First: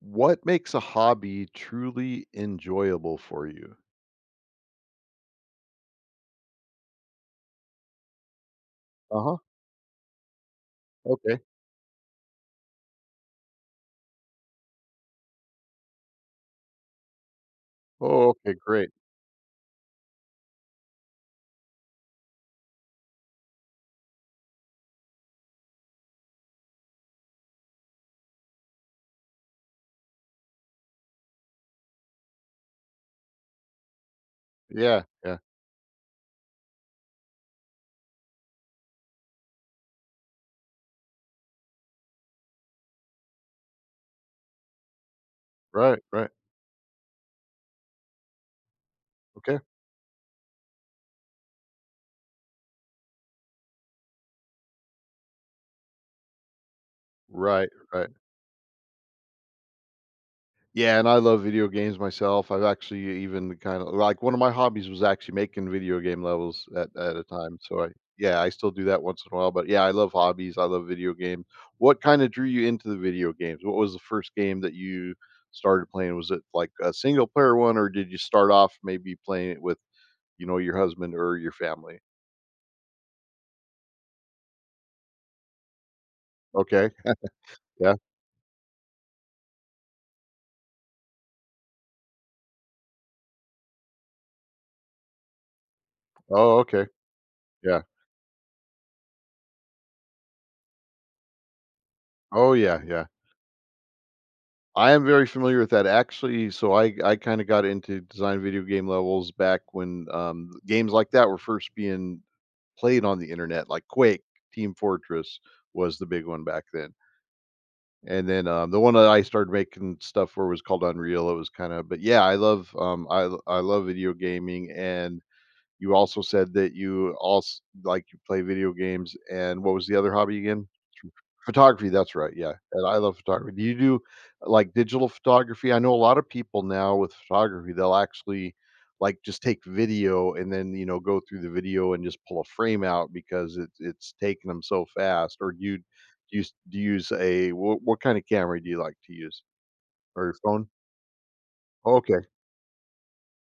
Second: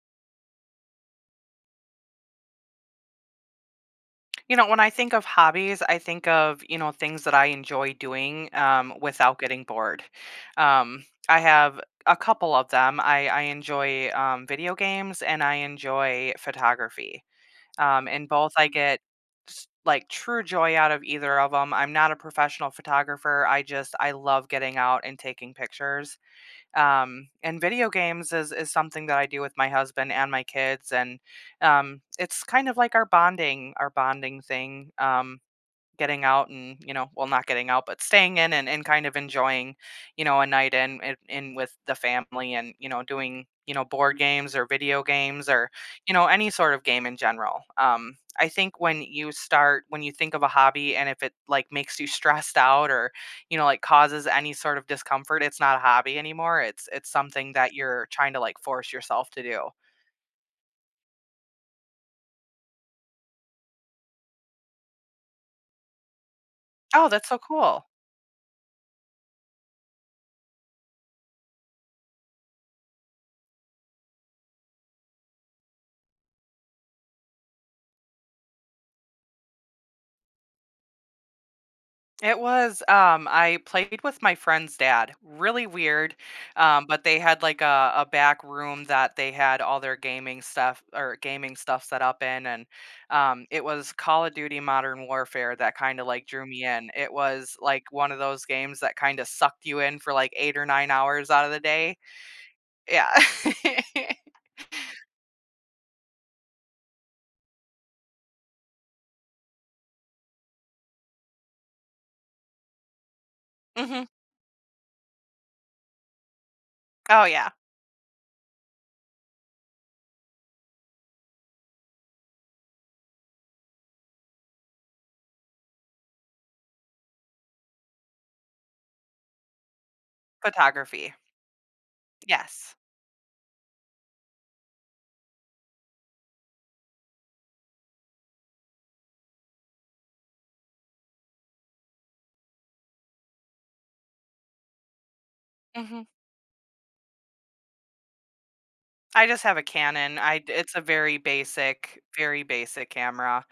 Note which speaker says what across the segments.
Speaker 1: What makes a hobby truly enjoyable for you?
Speaker 2: You know, when I think of hobbies, I think of, you know, things that I enjoy doing
Speaker 1: Uh-huh.
Speaker 2: without getting bored.
Speaker 1: Okay.
Speaker 2: I have a couple of them. I enjoy video games and I enjoy photography. And
Speaker 1: Oh,
Speaker 2: both
Speaker 1: okay,
Speaker 2: I
Speaker 1: great.
Speaker 2: get like true joy out of either of them. I'm not a professional photographer. I just, I love getting out and taking pictures, and video games is something that I do with my husband and my kids, and it's kind of like our bonding thing.
Speaker 1: Yeah, yeah.
Speaker 2: Getting out and, you know, well, not getting out but staying in, and kind of enjoying, a night in with the family, and, you know, doing, board games or video games or,
Speaker 1: Right, right.
Speaker 2: any sort of game in general. I think when you
Speaker 1: Okay.
Speaker 2: think of a hobby, and if it like makes you stressed out or, like causes any sort of discomfort, it's not a hobby anymore. It's something
Speaker 1: Right,
Speaker 2: that you're
Speaker 1: right.
Speaker 2: trying to like force yourself to do.
Speaker 1: Yeah, and I love video games myself. I've actually even kind of like one of my hobbies was actually making video game levels at
Speaker 2: Oh,
Speaker 1: at a
Speaker 2: that's so
Speaker 1: time.
Speaker 2: cool.
Speaker 1: So I Yeah, I still do that once in a while. But yeah, I love hobbies. I love video games. What kind of drew you into the video games? What was the first game that you started playing? Was it like a single player one, or did you start off maybe playing it with, your husband or your family?
Speaker 2: It was, I played with my friend's dad. Really weird,
Speaker 1: Okay.
Speaker 2: but they had like a,
Speaker 1: Yeah.
Speaker 2: a back room that they had all their gaming stuff set up in, and it was Call of Duty Modern Warfare that kind of like drew
Speaker 1: Oh,
Speaker 2: me
Speaker 1: okay.
Speaker 2: in. It was
Speaker 1: Yeah.
Speaker 2: like one of those games that kind of sucked you in for like 8 or 9 hours out of the day.
Speaker 1: Oh, yeah, yeah.
Speaker 2: Yeah.
Speaker 1: I am very familiar with that, actually. So I kind of got into design video game levels back when, games like that were first being played on the internet, like
Speaker 2: Hmm.
Speaker 1: Quake. Team Fortress was the big one back then.
Speaker 2: Oh yeah.
Speaker 1: And then, the one that I started making stuff for was called Unreal. It was kind of, but yeah, I love video gaming. And you also said that you also like, you play video games, and what was the other hobby again?
Speaker 2: Photography.
Speaker 1: Photography, that's right, yeah,
Speaker 2: Yes.
Speaker 1: and I love photography. Do you do, like, digital photography? I know a lot of people now with photography, they'll actually, like, just take video and then, go through the video and just pull a frame out because it's taking them so fast. Or do
Speaker 2: Hmm.
Speaker 1: you s do you use a, what kinda camera do you like to
Speaker 2: I just
Speaker 1: use?
Speaker 2: have a Canon.
Speaker 1: Or your
Speaker 2: I
Speaker 1: phone?
Speaker 2: It's a very basic,
Speaker 1: Okay,
Speaker 2: very basic camera.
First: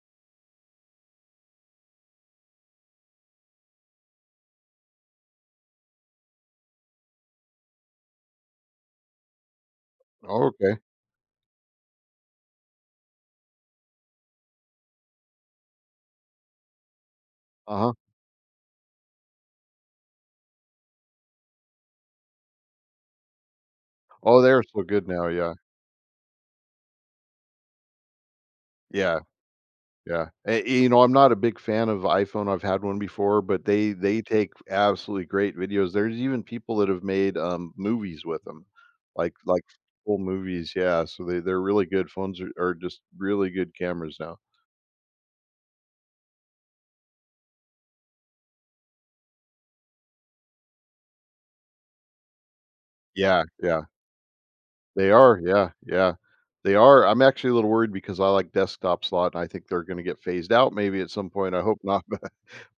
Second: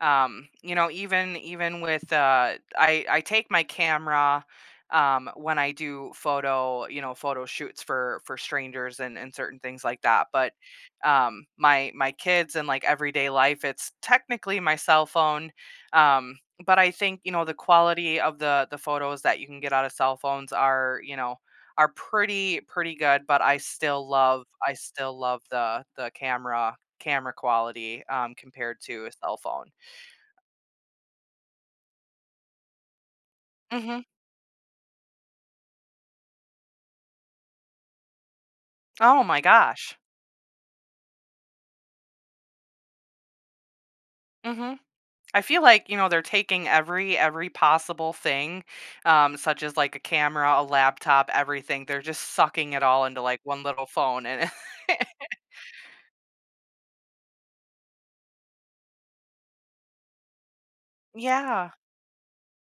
Speaker 2: You know, even with I take my camera when I do photo, you know, photo shoots for strangers and certain things like that. But
Speaker 1: okay,
Speaker 2: my kids and like everyday life, it's technically my cell phone. Um but I think, you know, the
Speaker 1: uh-huh.
Speaker 2: quality of the photos that you can get out of cell phones are, you know, are pretty good, but I still
Speaker 1: Oh,
Speaker 2: love
Speaker 1: they're
Speaker 2: I
Speaker 1: so good
Speaker 2: still
Speaker 1: now,
Speaker 2: love
Speaker 1: yeah.
Speaker 2: the camera quality, compared to a
Speaker 1: Yeah.
Speaker 2: cell phone.
Speaker 1: Yeah, I'm not a big fan of iPhone. I've had one before, but they
Speaker 2: Mhm.
Speaker 1: they take absolutely great videos. There's even people that have made, movies with them,
Speaker 2: Oh
Speaker 1: like
Speaker 2: my
Speaker 1: like
Speaker 2: gosh.
Speaker 1: full movies, yeah, so they're really good. Phones are just really good cameras now.
Speaker 2: Mhm. I feel like, you know, they're taking every possible thing, such as, like, a camera, a laptop, everything. They're just sucking it all into, like,
Speaker 1: Yeah,
Speaker 2: one
Speaker 1: yeah,
Speaker 2: little phone and
Speaker 1: they are, yeah, yeah, they are. I'm actually a little worried because I like desktop slot, and I think they're gonna get phased out maybe at some point. I
Speaker 2: Yeah.
Speaker 1: hope not.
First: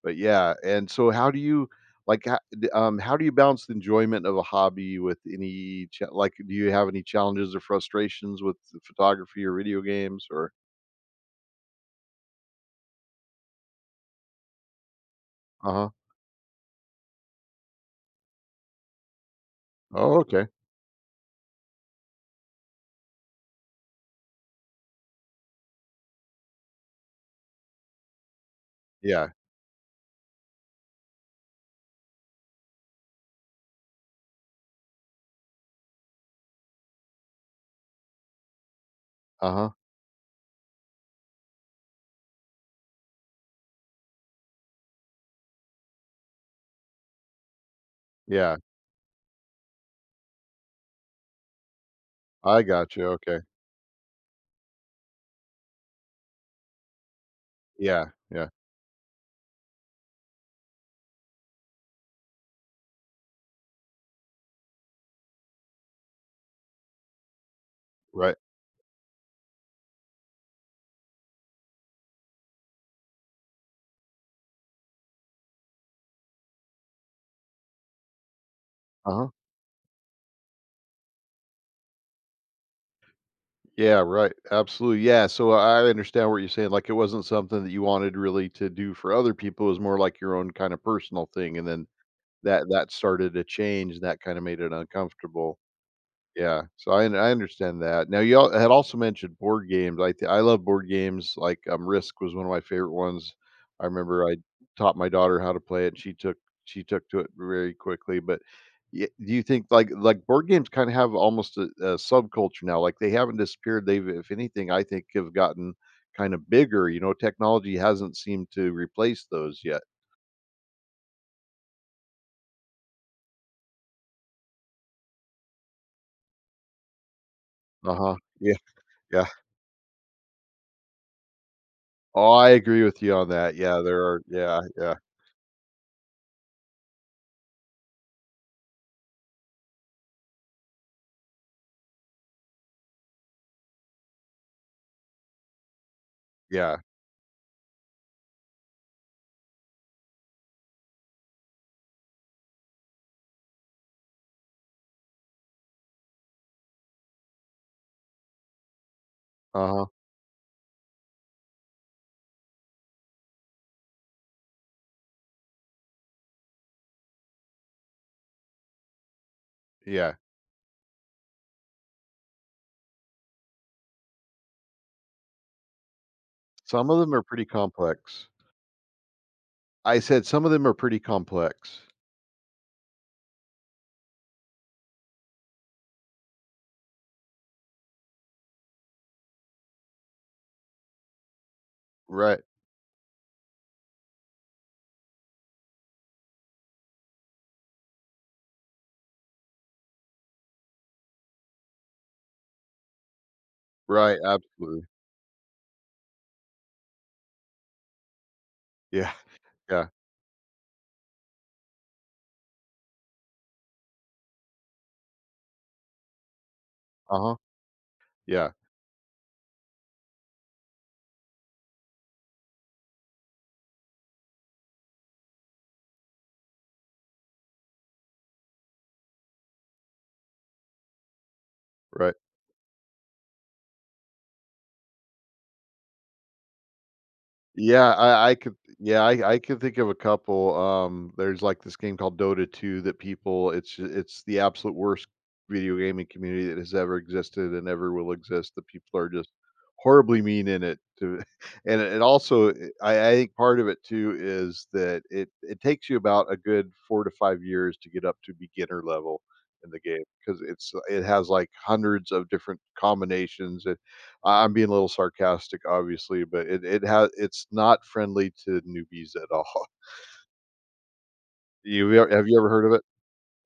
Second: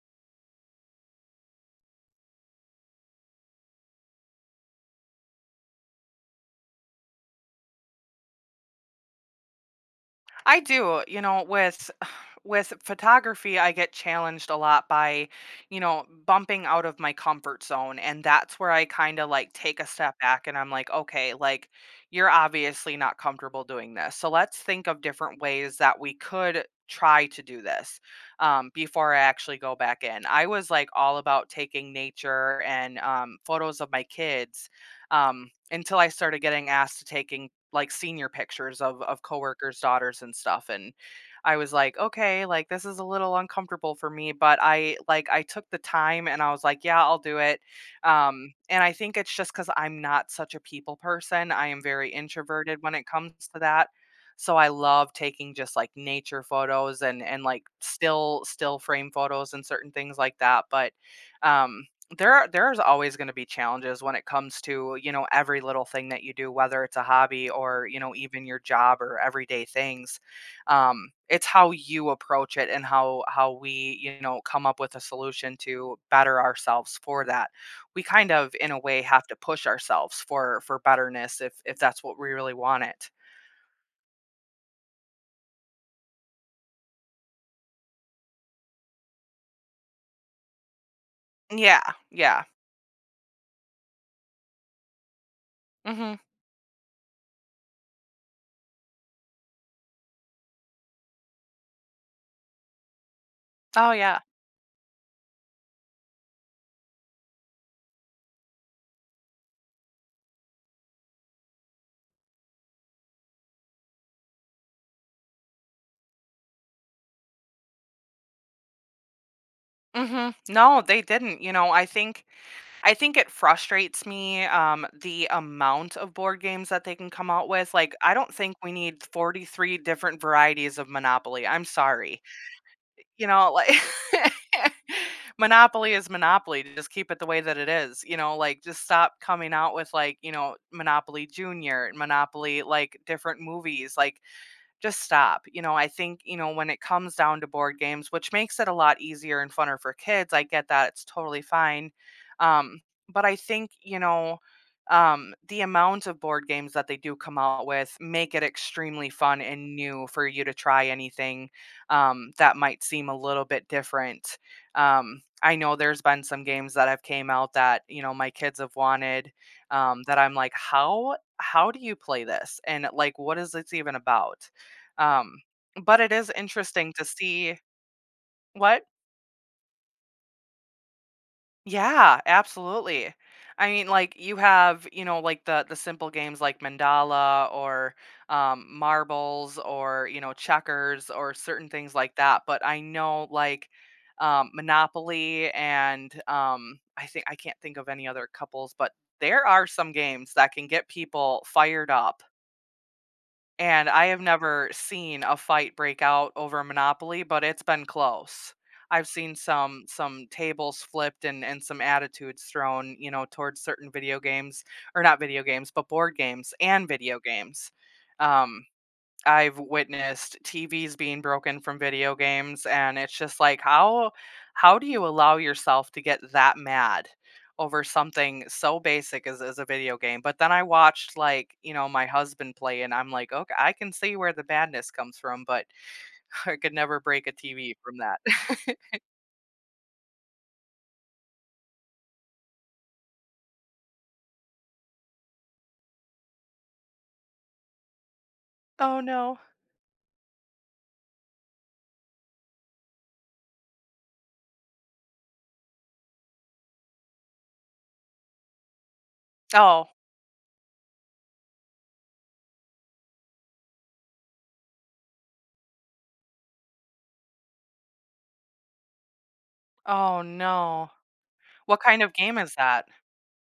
Speaker 1: But yeah, and so how do you like ho d how do you balance the enjoyment of a hobby with any cha like, do you have any challenges or frustrations with the photography or video games or—
Speaker 2: I do, you know, with with photography, I get challenged a lot by, you
Speaker 1: Uh-huh.
Speaker 2: know, bumping out of my comfort zone, and that's where I kind of like take a step
Speaker 1: Oh,
Speaker 2: back
Speaker 1: okay.
Speaker 2: and I'm like, okay, like you're obviously not comfortable doing this. So let's think of different ways that we could try to do this, before I
Speaker 1: Yeah.
Speaker 2: actually go back in. I was like all about taking nature and, photos of my kids, until I started getting asked to taking like senior pictures of
Speaker 1: Uh-huh.
Speaker 2: coworkers' daughters and stuff, and I was like, "Okay, like this is a little uncomfortable for me," but I took the time and I was like, "Yeah, I'll do it."
Speaker 1: Yeah.
Speaker 2: And I think it's just because 'cause I'm not such a people person. I am very
Speaker 1: I
Speaker 2: introverted when
Speaker 1: got
Speaker 2: it
Speaker 1: you. Okay.
Speaker 2: comes to that. So I love taking just like nature photos and like
Speaker 1: Yeah,
Speaker 2: still
Speaker 1: yeah.
Speaker 2: still frame photos and certain things like that, but um there's always going to be challenges when it comes to, you know, every little thing that you do, whether it's a hobby or, you know,
Speaker 1: Right.
Speaker 2: even your job or everyday things. It's how you approach it and how we, you know, come up with a solution to better ourselves for that. We kind of in a way have
Speaker 1: Uh-huh.
Speaker 2: to push ourselves for betterness, if that's what we really want it.
Speaker 1: Yeah, right. Absolutely, yeah, so I understand what you're saying, like, it wasn't something that you wanted really to do for other people, it was more like your own kinda personal thing, and
Speaker 2: Yeah.
Speaker 1: then
Speaker 2: Yeah.
Speaker 1: that started to change, and that kinda made it uncomfortable.
Speaker 2: Hmm.
Speaker 1: Yeah, so I understand that. Now you al had also mentioned board games. I love board games, like, Risk was one of my favorite ones. I
Speaker 2: Oh yeah.
Speaker 1: remember I taught my daughter how to play it. She took to it very quickly, but y do you think, board games kinda have almost a subculture now? Like, they haven't disappeared. They've, if anything, I think, have gotten kinda bigger. You know, technology hasn't seemed to replace those yet.
Speaker 2: Hmm. No, they didn't, you know. I think it frustrates me, the amount of board games that they can come out with, like, I
Speaker 1: Uh-huh,
Speaker 2: don't think
Speaker 1: yeah,
Speaker 2: we need
Speaker 1: yeah.
Speaker 2: 43 different varieties of Monopoly, I'm sorry.
Speaker 1: Oh, I agree with you
Speaker 2: You
Speaker 1: on
Speaker 2: know,
Speaker 1: that,
Speaker 2: like,
Speaker 1: yeah, there are, yeah, yeah,
Speaker 2: Monopoly is Monopoly, just keep it the way that it is, you know, like, just stop coming out with, like, you know, Monopoly Junior, Monopoly, like, different movies, like, just stop. You know, I think, you know, when
Speaker 1: yeah,
Speaker 2: it comes down to board games, which makes it a lot easier and funner for kids, I get that. It's totally fine. Um, but I think, you know, the amount of board games that they do come out with make it extremely fun and
Speaker 1: uh-huh,
Speaker 2: new for you to try anything that might seem a little bit different. I know there's been some games that have came out that, you know, my kids have wanted,
Speaker 1: yeah.
Speaker 2: that I'm like, how do you play this, and like, what is this even about? Um, but it is
Speaker 1: Some
Speaker 2: interesting
Speaker 1: of
Speaker 2: to
Speaker 1: them are pretty
Speaker 2: see.
Speaker 1: complex.
Speaker 2: What?
Speaker 1: I said some of them are pretty complex.
Speaker 2: Yeah, absolutely. I mean, like you have, you know, like the simple games like Mandala or, marbles or, you know, checkers or certain things like
Speaker 1: Right,
Speaker 2: that. But I know like, Monopoly and, I think I can't think of any other couples, but there are some games that can get people fired up. And I
Speaker 1: right,
Speaker 2: have never
Speaker 1: absolutely.
Speaker 2: seen a fight break out over Monopoly, but it's been close. I've
Speaker 1: Yeah,
Speaker 2: seen
Speaker 1: yeah,
Speaker 2: some tables flipped and some attitudes thrown, you know, towards certain video games, or not video games, but board games and video
Speaker 1: uh-huh,
Speaker 2: games.
Speaker 1: yeah,
Speaker 2: Um I've witnessed TVs being broken from video games, and it's just like, how do you allow yourself to get that mad over something so basic as a video game? But then I watched like, you know, my
Speaker 1: right.
Speaker 2: husband play and I'm like, okay, I can see where the madness comes from, but I could never break a TV
Speaker 1: Yeah,
Speaker 2: from that.
Speaker 1: I could, yeah, I could think of a couple. There's like this game called Dota 2 that people, it's the absolute worst video gaming community that has ever existed and ever will exist. The people
Speaker 2: Oh
Speaker 1: are just
Speaker 2: no.
Speaker 1: horribly mean in it to and it also, I think part of it too is that it takes you about a good 4 to 5 years to get up to beginner level in the
Speaker 2: Oh.
Speaker 1: game, because it has like hundreds of different combinations. I'm being a little sarcastic, obviously, but it's not friendly to newbies at all.
Speaker 2: Oh no. What
Speaker 1: You
Speaker 2: kind of
Speaker 1: ever have
Speaker 2: game
Speaker 1: you ever
Speaker 2: is
Speaker 1: heard of it?
Speaker 2: that?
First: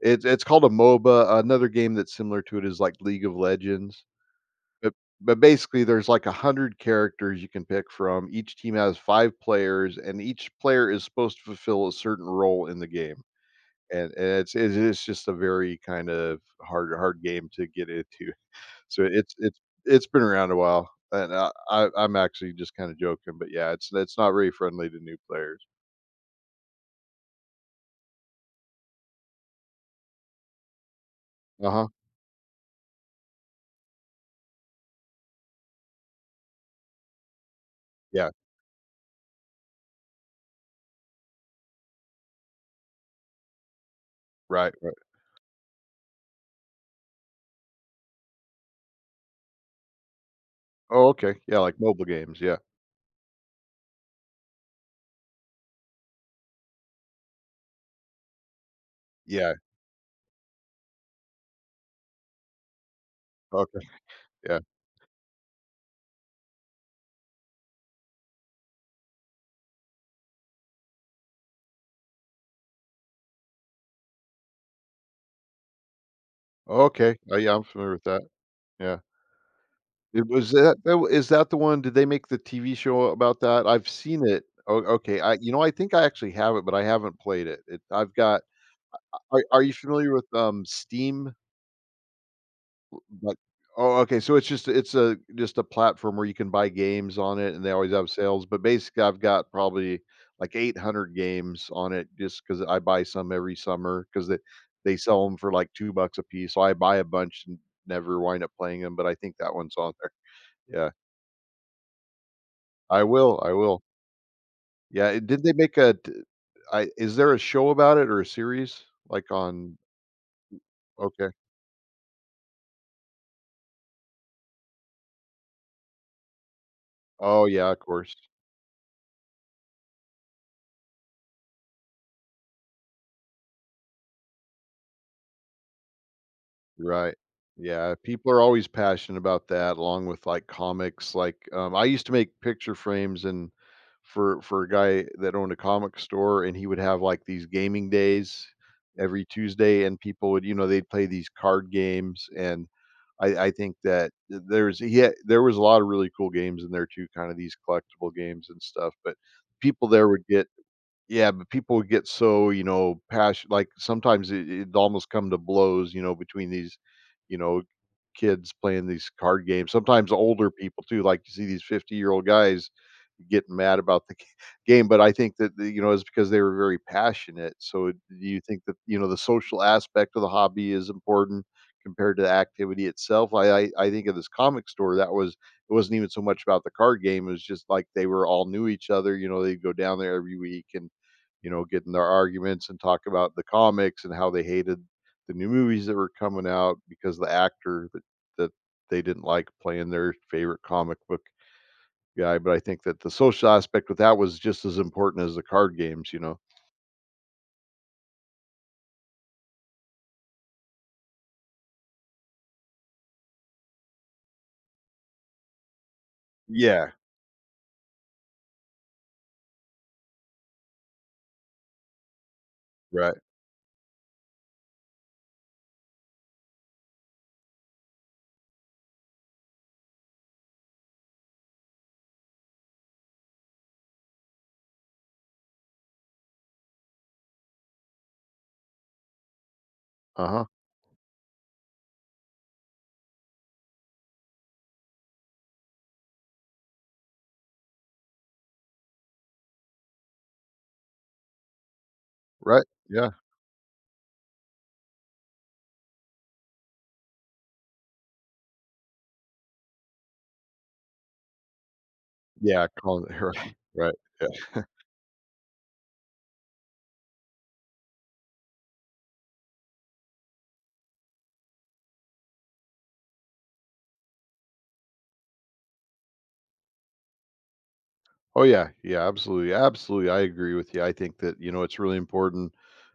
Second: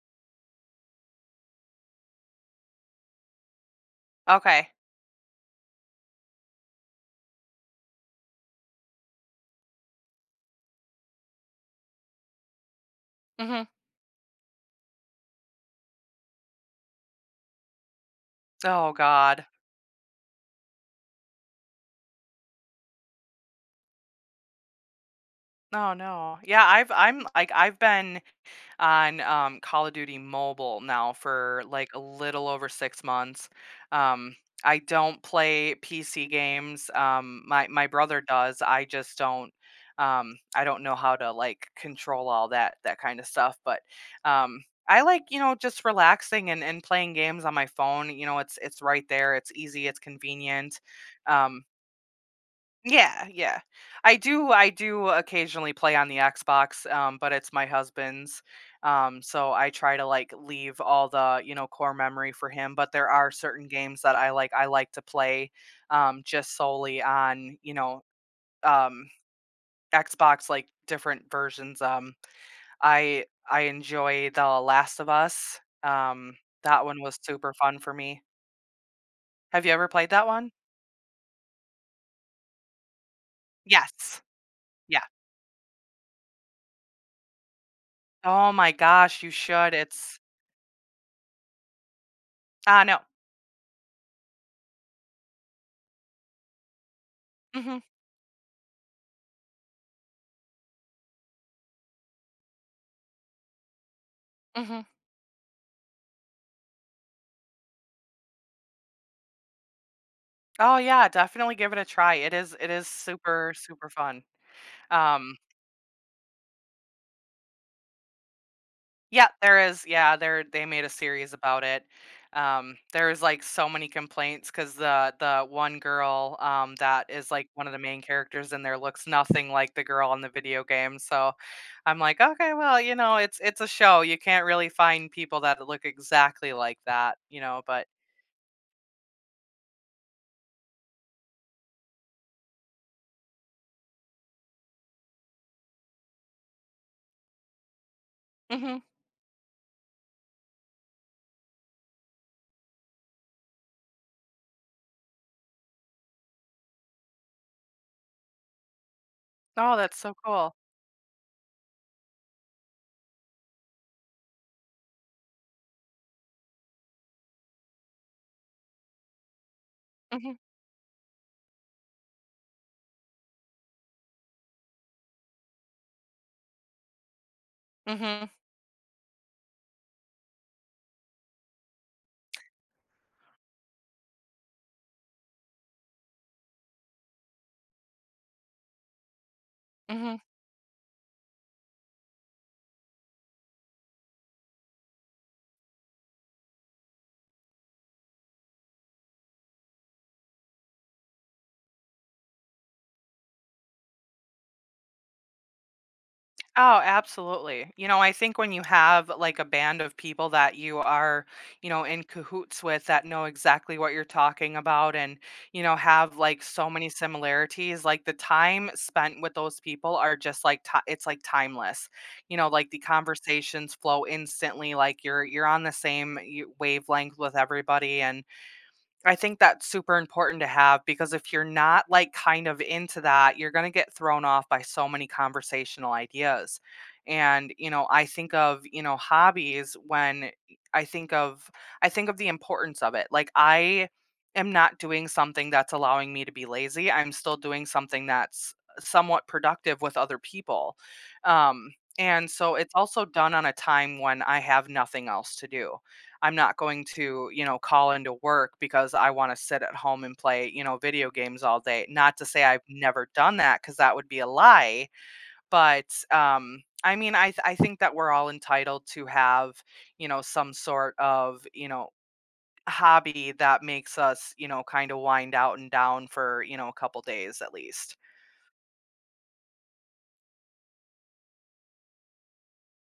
Speaker 1: It's called a MOBA. Another game that's similar to it is like League of Legends.
Speaker 2: Okay.
Speaker 1: But basically, there's like 100 characters you can pick from. Each team has five players, and each player is supposed to fulfill a certain role in the game.
Speaker 2: Hmm.
Speaker 1: And it's just a very kind of hard game to get into.
Speaker 2: Oh
Speaker 1: So it's
Speaker 2: God.
Speaker 1: it's it's been around a while, and I'm actually just kind of joking, but yeah, it's not really friendly to new players.
Speaker 2: Oh no. Yeah, I've I've been on, Call of Duty Mobile now for
Speaker 1: Uh huh.
Speaker 2: like a little over 6 months. Um, I don't play PC games. My brother
Speaker 1: Yeah.
Speaker 2: does. I just don't. I don't know how to like control all that kind of stuff. But um,
Speaker 1: Right. Right.
Speaker 2: I like, you know, just relaxing and playing games on my phone. You know, it's right there. It's easy. It's convenient.
Speaker 1: Oh, okay. Yeah,
Speaker 2: Um,
Speaker 1: like mobile games. Yeah.
Speaker 2: yeah, yeah. I do occasionally play on the Xbox, but it's my husband's. So
Speaker 1: Yeah.
Speaker 2: I try to like leave all the, you know, core memory for him, but there are certain
Speaker 1: Okay.
Speaker 2: games that
Speaker 1: Yeah.
Speaker 2: I like to play just solely on, you know, um Xbox, like different versions. I enjoy The Last of Us. That one
Speaker 1: Okay.
Speaker 2: was
Speaker 1: Oh,
Speaker 2: super
Speaker 1: yeah, I'm
Speaker 2: fun
Speaker 1: familiar
Speaker 2: for
Speaker 1: with
Speaker 2: me.
Speaker 1: that. Yeah.
Speaker 2: Have you ever played that
Speaker 1: It
Speaker 2: one?
Speaker 1: was that, is that the one? Did they make the TV show about that? I've
Speaker 2: Yes.
Speaker 1: seen it. Oh,
Speaker 2: Yeah.
Speaker 1: okay. I you know I think I actually have it, but I haven't played it. I've got.
Speaker 2: Oh my gosh, you
Speaker 1: Are you
Speaker 2: should.
Speaker 1: familiar
Speaker 2: It's—
Speaker 1: with Steam?
Speaker 2: Ah, no.
Speaker 1: But Oh, okay, so it's just it's a just a platform where you can buy games on it, and they
Speaker 2: Mhm,
Speaker 1: always have sales. But basically, I've got probably, like, 800 games on it just because I buy some every summer, because they
Speaker 2: mhm.
Speaker 1: they sell them for, like, $2 a piece. So I buy a bunch and never wind up playing them. But I think that one's on there.
Speaker 2: Oh,
Speaker 1: Yeah,
Speaker 2: yeah, definitely give it a try. It is, it is
Speaker 1: I will, I
Speaker 2: super,
Speaker 1: will.
Speaker 2: super fun.
Speaker 1: Yeah, and
Speaker 2: Um,
Speaker 1: did they make a t I is there a show about it, or a series?
Speaker 2: yeah,
Speaker 1: Like,
Speaker 2: there
Speaker 1: on,
Speaker 2: is, yeah, there they made a
Speaker 1: okay.
Speaker 2: series about it. There is, like, so many complaints because the one girl, that is,
Speaker 1: Oh,
Speaker 2: like, one
Speaker 1: yeah,
Speaker 2: of the
Speaker 1: of
Speaker 2: main
Speaker 1: course.
Speaker 2: characters in there looks nothing like the girl in the video game, so I'm like, "Okay, well, you know, it's a show, you can't really find people that look exactly like
Speaker 1: Right.
Speaker 2: that," you know, but—
Speaker 1: Yeah, people are always passionate about that, along with, like, comics. Like, I used to make picture frames and for a guy that owned a comic store, and he would have, like, these gaming days
Speaker 2: Mhm.
Speaker 1: every Tuesday, and people would, they'd play these card games, and I think that th there's he had there was a lot of really cool games in there too, kinda these collectible games and stuff. But
Speaker 2: Oh,
Speaker 1: people
Speaker 2: that's
Speaker 1: there
Speaker 2: so
Speaker 1: would get,
Speaker 2: cool.
Speaker 1: yeah, but people get so, you know, passion like, sometimes it almost come to blows, you know, between these, you know, kids playing these card games. Sometimes
Speaker 2: Mhm,
Speaker 1: older people too, like you see these 50-year-old guys getting mad about the game, but I think that it's because they were very passionate. So, do
Speaker 2: mhm,
Speaker 1: you think that, the social aspect of the hobby is important compared to the activity itself? I think of this comic store that was, it wasn't even so much about the card game. It was just like they were all knew each other. You know, they'd go down there
Speaker 2: mhm.
Speaker 1: every week and, get in their arguments and talk about the comics and how they hated the new movies that were coming out because the actor that that they didn't like playing their favorite comic book guy. But I think that the social aspect with that was just as important as the card games, you know?
Speaker 2: Oh, absolutely. You know, I think when you have like a band of people that you are, you know, in cahoots with that know exactly what you're talking about, and, you know, have like so many
Speaker 1: Yeah,
Speaker 2: similarities, like the time spent with those people are just like ti it's like timeless. You know, like the
Speaker 1: right.
Speaker 2: conversations flow instantly, like you're on the same wavelength with everybody, and I think that's super important to have because if you're not like kind of into that, you're going to get thrown off by so many conversational ideas. And, you know, I think of, you know, hobbies when
Speaker 1: Uh-huh.
Speaker 2: I think of I think of the importance of it. Like I am not doing something that's allowing me to be lazy. I'm still doing something that's somewhat productive with other people. Um and so
Speaker 1: Right,
Speaker 2: it's also
Speaker 1: yeah.
Speaker 2: done on a time when I have nothing else to do. I'm not going to, you know, call into work because I want to sit at home and play, you know, video games all day. Not to say I've
Speaker 1: Yeah, calling
Speaker 2: never
Speaker 1: it
Speaker 2: done
Speaker 1: right,
Speaker 2: that because that
Speaker 1: right.
Speaker 2: would be a lie. But I mean, I think that we're all entitled to have, you know, some sort of, you know, hobby that makes us, you know, kind of wind out and down for, you know, a couple days at least.
Speaker 1: Oh, yeah, yeah, absolutely, absolutely, I agree with you. I think that, it's really important,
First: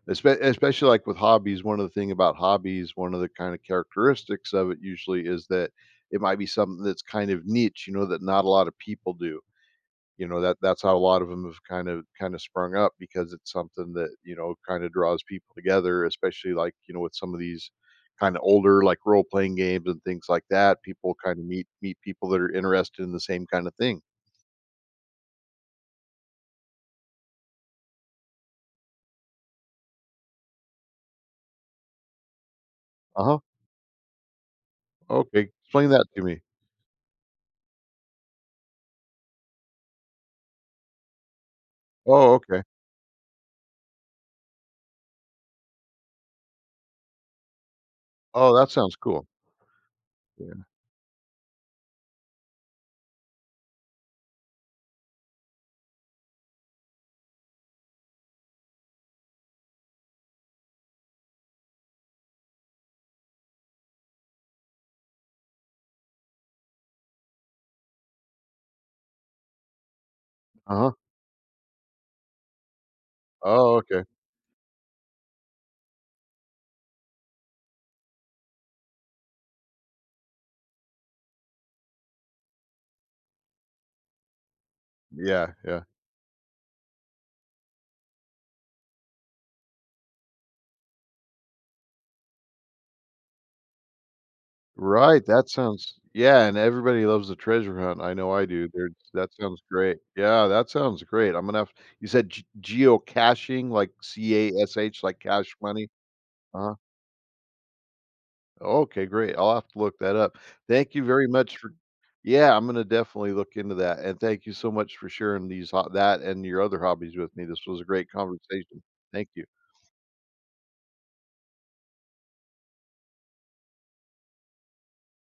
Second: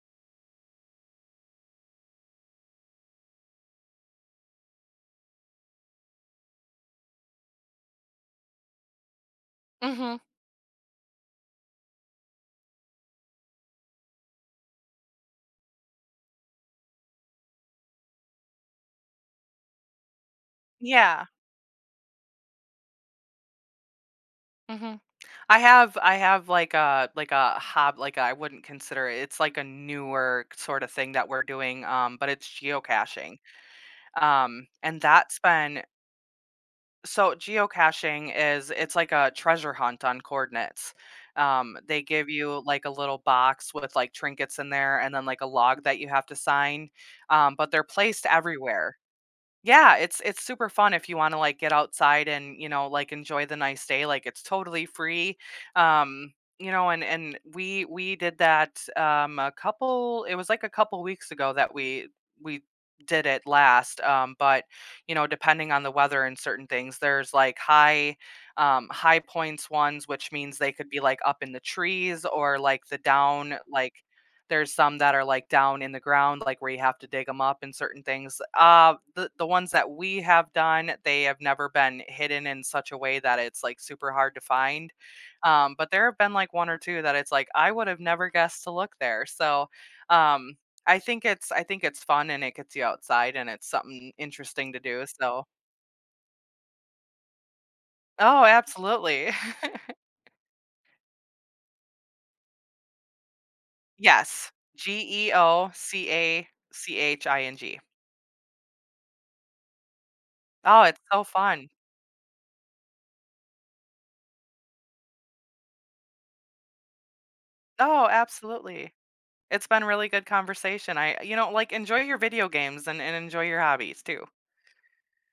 Speaker 1: especially, like, with hobbies. One of the thing about hobbies, one of the kinda characteristics of it usually, is that it might be something that's kind of niche, that not a lot of people do.
Speaker 2: Hmm.
Speaker 1: You know, that's how a lot of them have kind of sprung up, because it's something that, kind of draws people together, especially like, with some of these kind of older, like, role playing games and things like that. People
Speaker 2: Yeah.
Speaker 1: kind of meet people that are interested in the same kind of thing.
Speaker 2: Hmm. I have like a hob like I wouldn't consider it. It's like a newer sort of thing that we're doing, but it's geocaching.
Speaker 1: Uh-huh.
Speaker 2: And that's
Speaker 1: Okay.
Speaker 2: been—
Speaker 1: Explain that to me.
Speaker 2: So geocaching is, it's like a treasure hunt on coordinates. They give
Speaker 1: Oh,
Speaker 2: you
Speaker 1: okay.
Speaker 2: like a little box with like trinkets in there and then like a log that you have to sign. But they're placed
Speaker 1: Oh, that sounds
Speaker 2: everywhere.
Speaker 1: cool.
Speaker 2: Yeah, it's
Speaker 1: Yeah.
Speaker 2: super fun if you wanna, like, get outside and, you know, like, enjoy the nice day, like, it's totally free, um, you know, and and we did that, a couple, it was, like, a couple weeks ago that we did it last, but, you know, depending on the weather and certain things, there's, like, high, high points ones, which means they could
Speaker 1: Uh-huh.
Speaker 2: be, like, up in the trees or, like, the down,
Speaker 1: Oh,
Speaker 2: like,
Speaker 1: okay.
Speaker 2: there's some that are, like, down in the ground, like, where you have to dig them up and certain things. The ones that we have done, they have never been hidden in such a way that it's, like, super hard to find.
Speaker 1: Yeah. Yeah.
Speaker 2: But there have been, like, 1 or 2 that it's like, I would have never guessed to look there. So, um, I think it's fun and it gets you outside and it's something interesting to do,
Speaker 1: Right,
Speaker 2: so—
Speaker 1: that sounds, yeah, and everybody loves the treasure hunt. I know
Speaker 2: Oh,
Speaker 1: I do. There,
Speaker 2: absolutely.
Speaker 1: that sounds great. Yeah, that sounds great. I'm gonna have, you said g geocaching, like
Speaker 2: Yes.
Speaker 1: cash, like cash money? Uh-huh.
Speaker 2: geocaching.
Speaker 1: Okay, great. I'll have to look that up.
Speaker 2: Oh,
Speaker 1: Thank
Speaker 2: it's
Speaker 1: you
Speaker 2: so
Speaker 1: very much
Speaker 2: fun.
Speaker 1: for, yeah, I'm gonna definitely look into that, and thank you so much for sharing these ho that and your other hobbies with me. This was a
Speaker 2: Oh,
Speaker 1: great conversation.
Speaker 2: absolutely.
Speaker 1: Thank you.
Speaker 2: It's been really good conversation. I, you know, like, enjoy your video games and enjoy your hobbies too.